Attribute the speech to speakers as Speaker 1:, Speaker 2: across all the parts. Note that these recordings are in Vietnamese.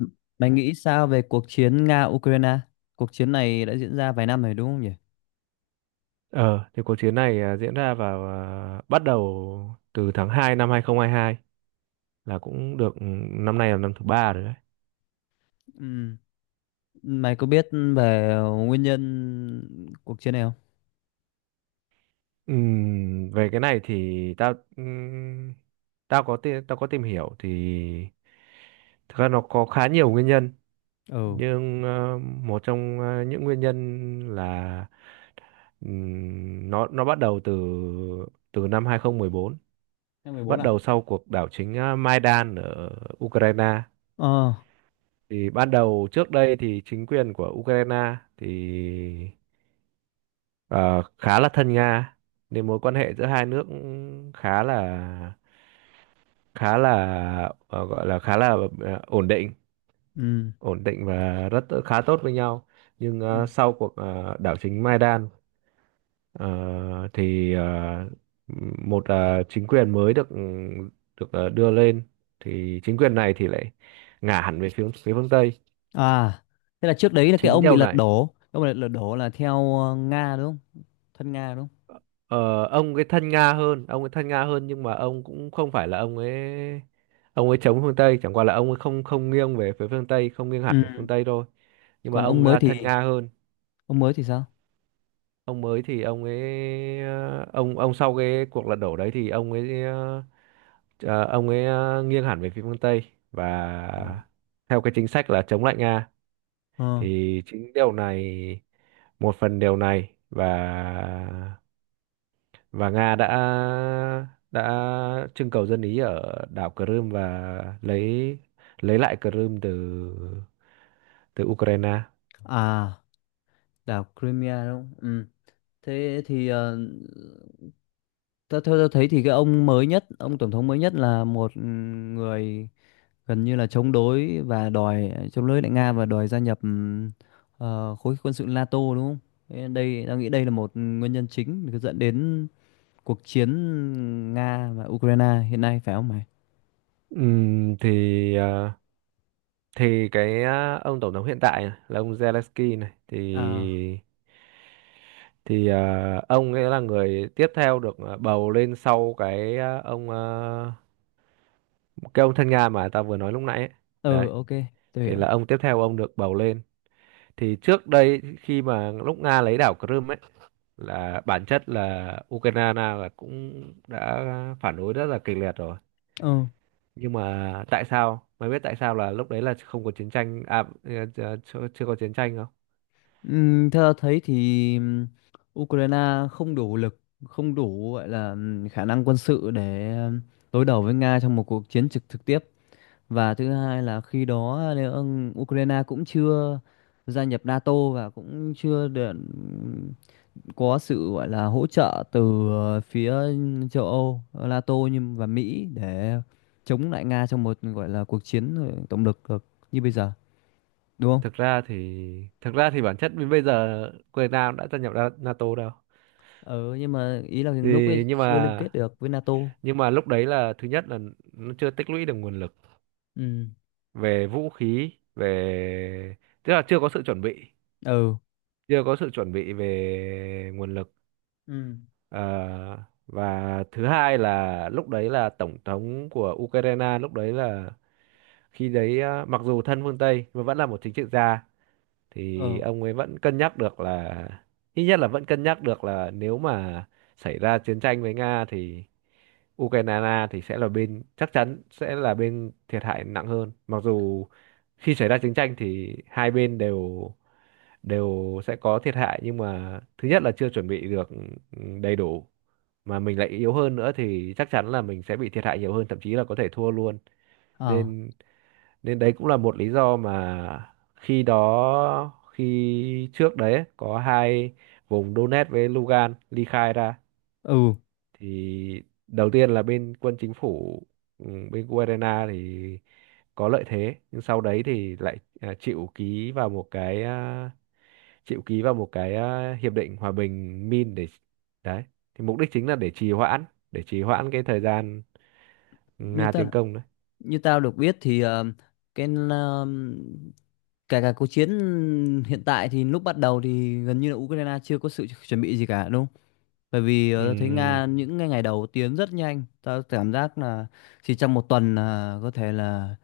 Speaker 1: Ừ. Bạn nghĩ sao về cuộc chiến Nga-Ukraine? Cuộc chiến này đã diễn ra vài năm rồi đúng không nhỉ?
Speaker 2: Ờ, thì cuộc chiến này diễn ra bắt đầu từ tháng 2 năm 2022 là cũng được năm nay là năm thứ 3 rồi đấy.
Speaker 1: Ừ. Mày có biết về nguyên nhân cuộc chiến này không?
Speaker 2: Về cái này thì tao tao có tìm hiểu thì thực ra nó có khá nhiều nguyên nhân,
Speaker 1: Ừ.
Speaker 2: nhưng một trong những nguyên nhân là, nó bắt đầu từ, năm 2014,
Speaker 1: Năm 14
Speaker 2: bắt
Speaker 1: à?
Speaker 2: đầu sau cuộc đảo chính Maidan ở Ukraine.
Speaker 1: Ờ.
Speaker 2: Thì ban đầu trước đây thì chính quyền của Ukraine thì ờ, khá là thân Nga, nên mối quan hệ giữa 2 nước cũng khá là, khá là gọi là khá là, ổn định,
Speaker 1: Ừ.
Speaker 2: và rất khá tốt với nhau, nhưng
Speaker 1: Ừ.
Speaker 2: sau cuộc đảo chính Maidan, ờ, thì một chính quyền mới được được ờ, đưa lên. Thì chính quyền này thì lại ngả hẳn về phía phía phương Tây.
Speaker 1: À, thế là trước đấy là cái
Speaker 2: Chính
Speaker 1: ông bị
Speaker 2: điều
Speaker 1: lật
Speaker 2: này.
Speaker 1: đổ. Cái ông bị lật đổ là theo Nga đúng không? Thân Nga đúng không?
Speaker 2: Ờ, ông ấy thân Nga hơn, ông ấy thân Nga hơn, nhưng mà ông cũng không phải là ông ấy, chống phương Tây, chẳng qua là ông ấy không không nghiêng về phía phương Tây, không nghiêng hẳn
Speaker 1: Ừ.
Speaker 2: về phương Tây thôi. Nhưng mà
Speaker 1: Còn
Speaker 2: ông
Speaker 1: ông mới thì
Speaker 2: thân Nga hơn.
Speaker 1: ông mới thì sao?
Speaker 2: Ông mới thì ông ấy ờ, ông sau cái cuộc lật đổ đấy thì ông ấy ờ, ờ, ông ấy ờ, nghiêng hẳn về phía phương Tây,
Speaker 1: Ồ.
Speaker 2: và theo cái chính sách là chống lại Nga,
Speaker 1: Ờ.
Speaker 2: thì chính điều này, một phần điều này, và Nga đã, đã trưng cầu dân Ý ở đảo Crimea, và lấy lại Crimea từ từ Ukraine.
Speaker 1: À, đảo Crimea đúng không? Ừ. Thế thì theo tôi thấy thì cái ông mới nhất, ông tổng thống mới nhất là một người gần như là chống đối và đòi chống đối lại Nga và đòi gia nhập khối quân sự NATO đúng không? Thế đây, tao nghĩ đây là một nguyên nhân chính để dẫn đến cuộc chiến Nga và Ukraine hiện nay phải không mày?
Speaker 2: Ừm, thì ờ, thì cái ông tổng thống hiện tại này, là ông Zelensky này
Speaker 1: À,
Speaker 2: thì ờ, ông ấy là người tiếp theo được bầu lên sau cái ông, cái ông thân Nga mà ta vừa nói lúc nãy ấy.
Speaker 1: ừ,
Speaker 2: Đấy,
Speaker 1: ok, tôi
Speaker 2: thì
Speaker 1: hiểu.
Speaker 2: là ông tiếp theo được bầu lên. Thì trước đây khi mà lúc Nga lấy đảo Crimea ấy, là bản chất là Ukraine là cũng đã phản đối rất là kịch liệt rồi,
Speaker 1: Ừ,
Speaker 2: nhưng mà tại sao mày biết, tại sao là lúc đấy là không có chiến tranh à, chưa có chiến tranh, không?
Speaker 1: theo tao thấy thì Ukraine không đủ lực, không đủ gọi là khả năng quân sự để đối đầu với Nga trong một cuộc chiến trực trực tiếp. Và thứ hai là khi đó nếu Ukraine cũng chưa gia nhập NATO và cũng chưa được có sự gọi là hỗ trợ từ phía châu Âu, NATO nhưng và Mỹ để chống lại Nga trong một gọi là cuộc chiến tổng lực được như bây giờ, đúng không?
Speaker 2: Thực ra thì thực ra thì bản chất đến bây giờ Ukraine cũng đã gia nhập NATO đâu.
Speaker 1: Ừ, nhưng mà ý là
Speaker 2: Thì,
Speaker 1: lúc ấy
Speaker 2: nhưng
Speaker 1: chưa liên
Speaker 2: mà
Speaker 1: kết được với NATO.
Speaker 2: nhưng mà lúc đấy là, thứ nhất là nó chưa tích lũy được nguồn lực
Speaker 1: Ừ.
Speaker 2: về vũ khí, về, tức là chưa có sự chuẩn bị,
Speaker 1: Ừ.
Speaker 2: chưa có sự chuẩn bị về nguồn lực.
Speaker 1: Ừ.
Speaker 2: Ờ, và thứ hai là, lúc đấy là tổng thống của Ukraine lúc đấy là, khi đấy mặc dù thân phương Tây nhưng mà vẫn là một chính trị gia, thì
Speaker 1: Ờ.
Speaker 2: ông ấy vẫn cân nhắc được là, ít nhất là vẫn cân nhắc được là nếu mà xảy ra chiến tranh với Nga thì Ukraine thì sẽ là bên, chắc chắn sẽ là bên thiệt hại nặng hơn. Mặc dù khi xảy ra chiến tranh thì 2 bên đều, sẽ có thiệt hại, nhưng mà thứ nhất là chưa chuẩn bị được, đầy đủ, mà mình lại yếu hơn nữa thì chắc chắn là mình sẽ bị thiệt hại nhiều hơn, thậm chí là có thể thua luôn.
Speaker 1: Ờ.
Speaker 2: Nên, đấy cũng là một lý do mà khi đó, khi trước đấy ấy, có 2 vùng Donetsk với Lugan ly khai ra.
Speaker 1: Ừ.
Speaker 2: Thì đầu tiên là bên quân chính phủ, ừ, bên Ukraine thì có lợi thế, nhưng sau đấy thì lại chịu ký vào một cái chịu ký vào một cái à, hiệp định hòa bình Min để, đấy thì mục đích chính là để trì hoãn, cái thời gian
Speaker 1: như
Speaker 2: Nga
Speaker 1: ta
Speaker 2: tiến công đấy.
Speaker 1: Như tao được biết thì cái cả cả cuộc chiến hiện tại thì lúc bắt đầu thì gần như là Ukraine chưa có sự chuẩn bị gì cả đúng không? Bởi vì tao thấy
Speaker 2: Ừm,
Speaker 1: Nga những ngày ngày đầu tiến rất nhanh, tao cảm giác là chỉ trong một tuần là có thể là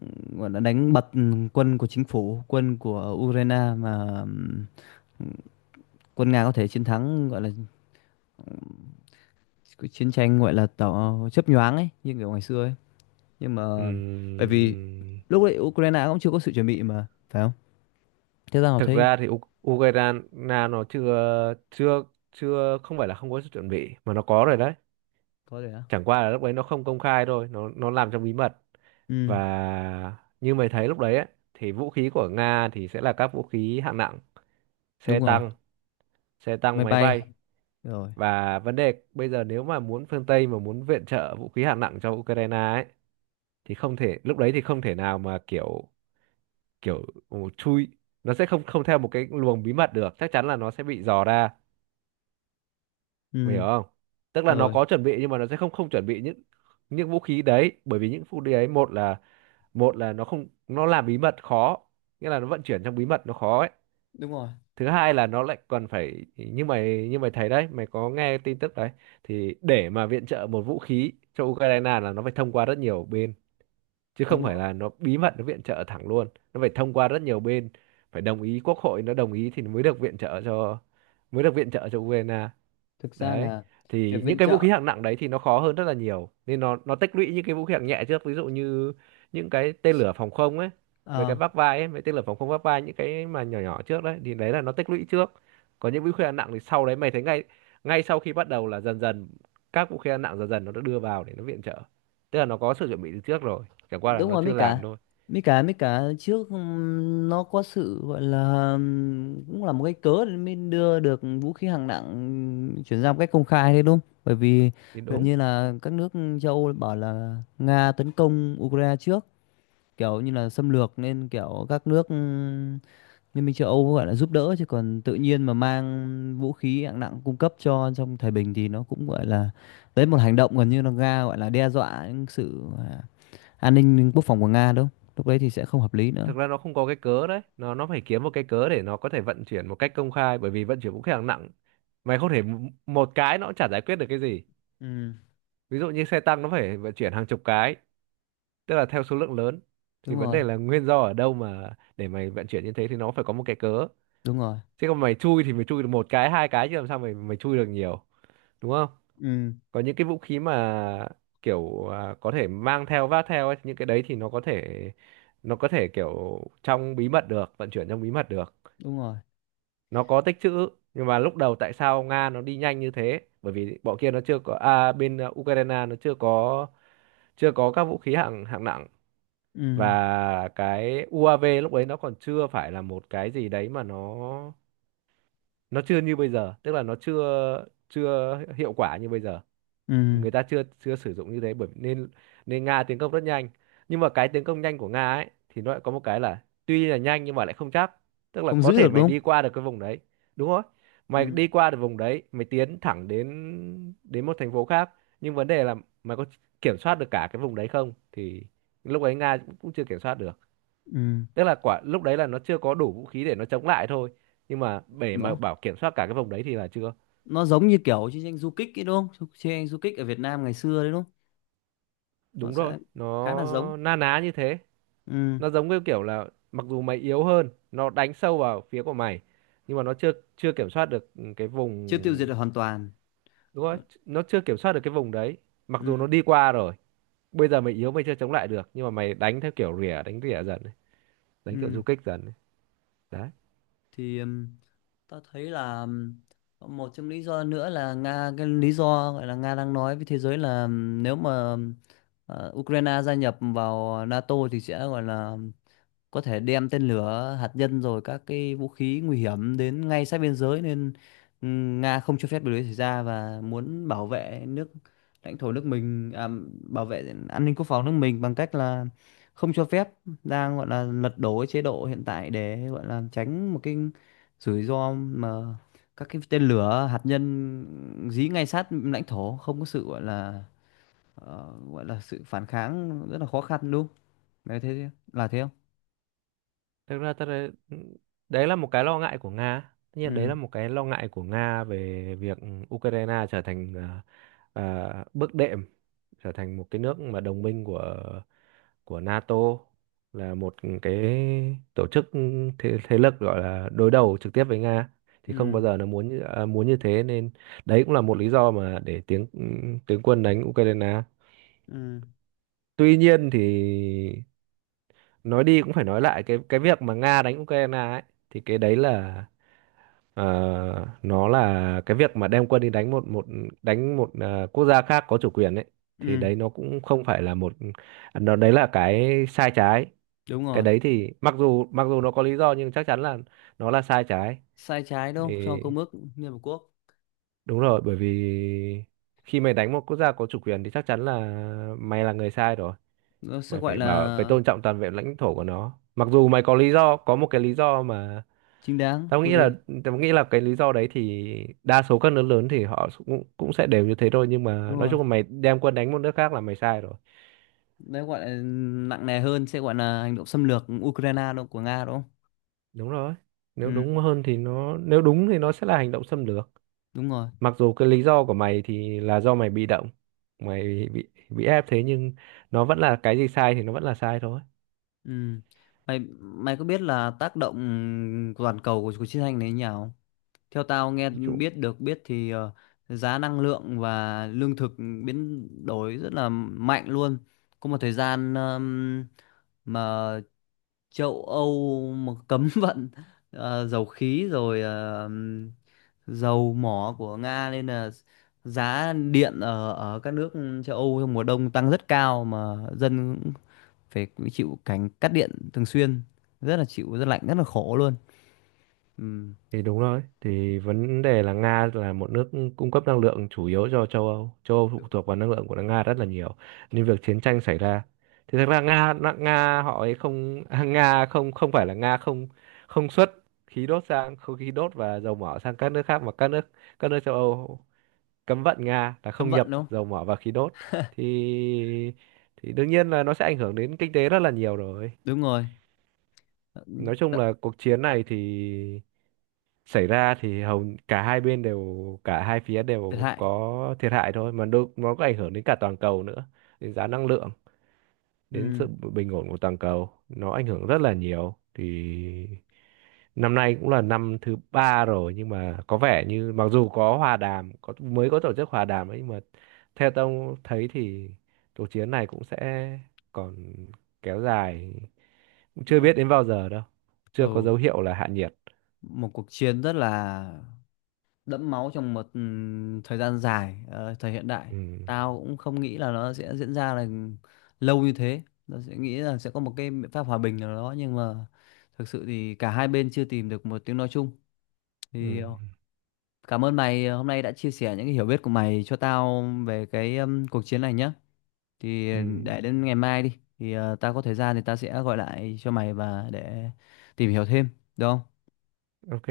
Speaker 1: gọi là đánh bật quân của chính phủ, quân của Ukraine mà quân Nga có thể chiến thắng gọi là cái chiến tranh gọi là tỏ chớp nhoáng ấy như kiểu ngày xưa ấy nhưng mà bởi vì
Speaker 2: ừm,
Speaker 1: lúc đấy Ukraine cũng chưa có sự chuẩn bị mà phải không? Thế ra họ
Speaker 2: Thực
Speaker 1: thấy
Speaker 2: ra thì Ukraine nó chưa chưa chưa không phải là không có sự chuẩn bị, mà nó có rồi đấy,
Speaker 1: có thể á.
Speaker 2: chẳng qua là lúc đấy nó không công khai thôi, nó làm trong bí mật.
Speaker 1: Ừ.
Speaker 2: Và như mày thấy lúc đấy ấy, thì vũ khí của Nga thì sẽ là các vũ khí hạng nặng, xe
Speaker 1: Đúng rồi.
Speaker 2: tăng,
Speaker 1: Máy
Speaker 2: máy
Speaker 1: bay.
Speaker 2: bay.
Speaker 1: Rồi.
Speaker 2: Và vấn đề bây giờ, nếu mà muốn, phương Tây mà muốn viện trợ vũ khí hạng nặng cho Ukraine ấy, thì không thể, lúc đấy thì không thể nào mà kiểu, kiểu chui, nó sẽ không không theo một cái luồng bí mật được, chắc chắn là nó sẽ bị dò ra, mày hiểu
Speaker 1: Ừ.
Speaker 2: không? Tức là nó
Speaker 1: Rồi.
Speaker 2: có chuẩn bị, nhưng mà nó sẽ không không chuẩn bị những vũ khí đấy, bởi vì những vũ khí đấy, một là, nó không, nó làm bí mật khó, nghĩa là nó vận chuyển trong bí mật nó khó ấy.
Speaker 1: Đúng rồi.
Speaker 2: Thứ hai là nó lại còn phải, như mày, thấy đấy, mày có nghe tin tức đấy, thì để mà viện trợ một vũ khí cho Ukraine là nó phải thông qua rất nhiều bên, chứ không
Speaker 1: Đúng
Speaker 2: phải
Speaker 1: rồi.
Speaker 2: là nó bí mật nó viện trợ thẳng luôn, nó phải thông qua rất nhiều bên, phải đồng ý, quốc hội nó đồng ý thì mới được viện trợ cho, mới được viện trợ cho Ukraine.
Speaker 1: Thực ra
Speaker 2: Đấy,
Speaker 1: là việc
Speaker 2: thì những
Speaker 1: viện
Speaker 2: cái vũ
Speaker 1: trợ.
Speaker 2: khí hạng nặng đấy thì nó khó hơn rất là nhiều, nên nó tích lũy những cái vũ khí hạng nhẹ trước, ví dụ như những cái tên lửa phòng không ấy, mấy
Speaker 1: Ờ.
Speaker 2: cái vác vai ấy, mấy tên lửa phòng không vác vai, những cái mà nhỏ nhỏ trước đấy thì đấy là nó tích lũy trước. Còn những vũ khí hạng nặng thì sau đấy mày thấy, ngay ngay sau khi bắt đầu là dần dần các vũ khí hạng nặng dần dần nó đã đưa vào để nó viện trợ, tức là nó có sự chuẩn bị từ trước rồi, chẳng qua là
Speaker 1: Đúng
Speaker 2: nó
Speaker 1: rồi.
Speaker 2: chưa
Speaker 1: mấy cả
Speaker 2: làm thôi.
Speaker 1: mấy cả mấy cả trước nó có sự gọi là cũng là một cái cớ để mới đưa được vũ khí hạng nặng chuyển ra một cách công khai đấy đúng không? Bởi vì
Speaker 2: Thì
Speaker 1: gần
Speaker 2: đúng.
Speaker 1: như là các nước châu Âu bảo là Nga tấn công Ukraine trước kiểu như là xâm lược nên kiểu các nước Liên minh châu Âu gọi là giúp đỡ chứ còn tự nhiên mà mang vũ khí hạng nặng cung cấp cho trong thời bình thì nó cũng gọi là đấy một hành động gần như là Nga gọi là đe dọa những sự an ninh quốc phòng của Nga đúng không? Lúc đấy thì sẽ không hợp lý nữa.
Speaker 2: Thực ra nó không có cái cớ đấy, nó phải kiếm một cái cớ để nó có thể vận chuyển một cách công khai, bởi vì vận chuyển vũ khí hạng nặng, mày không thể một cái nó cũng chả giải quyết được cái gì.
Speaker 1: Ừ,
Speaker 2: Ví dụ như xe tăng, nó phải vận chuyển hàng chục cái, tức là theo số lượng lớn, thì
Speaker 1: đúng
Speaker 2: vấn
Speaker 1: rồi,
Speaker 2: đề là nguyên do ở đâu mà để mày vận chuyển như thế, thì nó phải có một cái cớ.
Speaker 1: đúng rồi.
Speaker 2: Chứ còn mày chui thì mày chui được một cái, 2 cái, chứ làm sao mày mày chui được nhiều, đúng không?
Speaker 1: Ừ,
Speaker 2: Có những cái vũ khí mà kiểu có thể mang theo vác theo ấy, những cái đấy thì nó có thể, kiểu trong bí mật được, vận chuyển trong bí mật được,
Speaker 1: đúng rồi.
Speaker 2: nó có tích trữ. Nhưng mà lúc đầu tại sao Nga nó đi nhanh như thế, bởi vì bọn kia nó chưa có, bên Ukraine nó chưa có, các vũ khí hạng hạng nặng.
Speaker 1: Ừ,
Speaker 2: Và cái UAV lúc đấy nó còn chưa phải là một cái gì đấy mà nó, chưa như bây giờ, tức là nó chưa chưa hiệu quả như bây giờ,
Speaker 1: ừ,
Speaker 2: người ta chưa chưa sử dụng như thế, bởi nên, Nga tiến công rất nhanh. Nhưng mà cái tiến công nhanh của Nga ấy thì nó lại có một cái là tuy là nhanh nhưng mà lại không chắc, tức là
Speaker 1: không giữ
Speaker 2: có thể
Speaker 1: được đúng
Speaker 2: mày
Speaker 1: không?
Speaker 2: đi qua được cái vùng đấy, đúng không? Mày
Speaker 1: Ừ,
Speaker 2: đi qua được vùng đấy, mày tiến thẳng đến, một thành phố khác, nhưng vấn đề là mày có kiểm soát được cả cái vùng đấy không, thì lúc ấy Nga cũng chưa kiểm soát được,
Speaker 1: ừ.
Speaker 2: tức là quả lúc đấy là nó chưa có đủ vũ khí để nó chống lại thôi, nhưng mà để mà
Speaker 1: Nó
Speaker 2: bảo kiểm soát cả cái vùng đấy thì là chưa.
Speaker 1: nó giống như kiểu chiến tranh du kích ấy đúng không? Chiến tranh du kích ở Việt Nam ngày xưa đấy đúng không? Nó
Speaker 2: Đúng rồi,
Speaker 1: sẽ khá là giống.
Speaker 2: nó na ná như thế.
Speaker 1: Ừ.
Speaker 2: Nó giống như kiểu là, mặc dù mày yếu hơn, nó đánh sâu vào phía của mày, nhưng mà nó chưa chưa kiểm soát được cái
Speaker 1: Chưa tiêu diệt
Speaker 2: vùng,
Speaker 1: được hoàn toàn.
Speaker 2: đúng không?
Speaker 1: Còn-
Speaker 2: Nó chưa kiểm soát được cái vùng đấy, mặc
Speaker 1: ừ.
Speaker 2: dù nó đi qua rồi. Bây giờ mày yếu, mày chưa chống lại được, nhưng mà mày đánh theo kiểu rỉa, đánh rỉa dần này, đánh kiểu du
Speaker 1: Ừ.
Speaker 2: kích dần này. Đấy.
Speaker 1: Thì ta thấy là một trong lý do nữa là Nga, cái lý do gọi là Nga đang nói với thế giới là nếu mà Ukraine gia nhập vào NATO thì sẽ gọi là có thể đem tên lửa hạt nhân rồi các cái vũ khí nguy hiểm đến ngay sát biên giới nên Nga không cho phép điều đấy xảy ra và muốn bảo vệ nước lãnh thổ nước mình, bảo vệ an ninh quốc phòng nước mình bằng cách là không cho phép, đang gọi là lật đổ cái chế độ hiện tại để gọi là tránh một cái rủi ro mà các cái tên lửa hạt nhân dí ngay sát lãnh thổ không có sự gọi là gọi là sự phản kháng rất là khó khăn đúng không? Đấy thế là thế không?
Speaker 2: Thực ra ta đấy, đấy là một cái lo ngại của Nga, tất nhiên đấy
Speaker 1: Ừ.
Speaker 2: là một cái lo ngại của Nga về việc Ukraine trở thành bước đệm, trở thành một cái nước mà đồng minh của, NATO là một cái tổ chức, thế, lực gọi là đối đầu trực tiếp với Nga, thì không
Speaker 1: Ừ.
Speaker 2: bao giờ nó muốn như, muốn như thế, nên đấy cũng là một lý do mà để tiếng tướng quân đánh Ukraine.
Speaker 1: Ừ.
Speaker 2: Tuy nhiên thì, nói đi cũng phải nói lại, cái việc mà Nga đánh Ukraine ấy, thì cái đấy là, ờ, nó là cái việc mà đem quân đi đánh một, đánh một quốc gia khác có chủ quyền ấy, thì
Speaker 1: Ừ.
Speaker 2: đấy nó cũng không phải là một, nó đấy là cái sai trái.
Speaker 1: Đúng
Speaker 2: Cái
Speaker 1: rồi.
Speaker 2: đấy thì, mặc dù nó có lý do, nhưng chắc chắn là nó là sai trái.
Speaker 1: Sai trái đâu cho
Speaker 2: Thì
Speaker 1: công ước Liên Hợp Quốc.
Speaker 2: đúng rồi, bởi vì khi mày đánh một quốc gia có chủ quyền thì chắc chắn là mày là người sai rồi,
Speaker 1: Nó sẽ
Speaker 2: mày
Speaker 1: gọi
Speaker 2: phải bảo, phải
Speaker 1: là
Speaker 2: tôn trọng toàn vẹn lãnh thổ của nó, mặc dù mày có lý do, có một cái lý do mà,
Speaker 1: chính đáng
Speaker 2: tao nghĩ là,
Speaker 1: về
Speaker 2: tao nghĩ là cái lý do đấy thì đa số các nước lớn thì họ cũng cũng sẽ đều như thế thôi, nhưng mà
Speaker 1: đúng
Speaker 2: nói
Speaker 1: rồi,
Speaker 2: chung là mày đem quân đánh một nước khác là mày sai rồi.
Speaker 1: đấy gọi là nặng nề hơn sẽ gọi là hành động xâm lược Ukraine đâu của Nga đúng không?
Speaker 2: Đúng rồi, nếu
Speaker 1: Ừ.
Speaker 2: đúng hơn thì nó, nếu đúng thì nó sẽ là hành động xâm lược,
Speaker 1: Đúng rồi.
Speaker 2: mặc dù cái lý do của mày thì là do mày bị động, mày bị ép thế, nhưng nó vẫn là cái gì sai thì nó vẫn là sai thôi.
Speaker 1: Ừ. Mày mày có biết là tác động của toàn cầu của cuộc chiến tranh này như nào? Theo tao nghe
Speaker 2: Nói chung,
Speaker 1: biết được biết thì giá năng lượng và lương thực biến đổi rất là mạnh luôn. Có một thời gian mà châu Âu mà cấm vận dầu khí rồi dầu mỏ của Nga nên là giá điện ở ở các nước châu Âu trong mùa đông tăng rất cao mà dân phải chịu cảnh cắt điện thường xuyên, rất là chịu rất lạnh rất là khổ luôn. Ừ.
Speaker 2: thì đúng rồi, thì vấn đề là Nga là một nước cung cấp năng lượng chủ yếu cho châu Âu, châu Âu phụ thuộc vào năng lượng của Nga rất là nhiều, nên việc chiến tranh xảy ra thì, thật ra Nga Nga họ ấy không, Nga không không phải là Nga không, không xuất khí đốt sang, không, khí đốt và dầu mỏ sang các nước khác, mà các nước, châu Âu cấm vận Nga là
Speaker 1: Cấm
Speaker 2: không nhập
Speaker 1: vận đúng không?
Speaker 2: dầu mỏ và khí đốt, thì thì đương nhiên là nó sẽ ảnh hưởng đến kinh tế rất là nhiều rồi.
Speaker 1: Đúng rồi.
Speaker 2: Nói chung
Speaker 1: Tận.
Speaker 2: là cuộc chiến này thì xảy ra thì hầu cả hai bên đều, cả 2 phía
Speaker 1: Thiệt
Speaker 2: đều
Speaker 1: hại.
Speaker 2: có thiệt hại thôi mà, đôi, nó có ảnh hưởng đến cả toàn cầu nữa, đến giá năng lượng, đến
Speaker 1: Ừ.
Speaker 2: sự bình ổn của toàn cầu, nó ảnh hưởng rất là nhiều. Thì năm nay cũng là năm thứ 3 rồi, nhưng mà có vẻ như mặc dù có hòa đàm, có mới có tổ chức hòa đàm ấy, nhưng mà theo tôi thấy thì cuộc chiến này cũng sẽ còn kéo dài, cũng chưa
Speaker 1: Ờ,
Speaker 2: biết đến bao giờ đâu, chưa có
Speaker 1: ừ.
Speaker 2: dấu hiệu là hạ nhiệt.
Speaker 1: Một cuộc chiến rất là đẫm máu trong một thời gian dài, thời hiện đại.
Speaker 2: Ừ.
Speaker 1: Tao cũng không nghĩ là nó sẽ diễn ra là lâu như thế, nó sẽ nghĩ là sẽ có một cái biện pháp hòa bình nào đó nhưng mà thực sự thì cả hai bên chưa tìm được một tiếng nói chung
Speaker 2: Ừ.
Speaker 1: thì, cảm ơn mày hôm nay đã chia sẻ những cái hiểu biết của mày cho tao về cái cuộc chiến này nhé. Thì
Speaker 2: Ừ.
Speaker 1: để đến ngày mai đi, thì tao có thời gian thì tao sẽ gọi lại cho mày và để tìm hiểu thêm, được không?
Speaker 2: OK,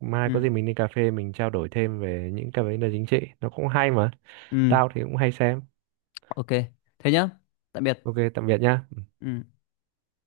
Speaker 2: mai có
Speaker 1: Ừ.
Speaker 2: gì mình đi cà phê mình trao đổi thêm về những cái vấn đề chính trị, nó cũng hay mà.
Speaker 1: Ừ,
Speaker 2: Tao thì cũng hay xem.
Speaker 1: ok. Thế nhá. Tạm biệt.
Speaker 2: OK, tạm biệt nhá.
Speaker 1: Ừ.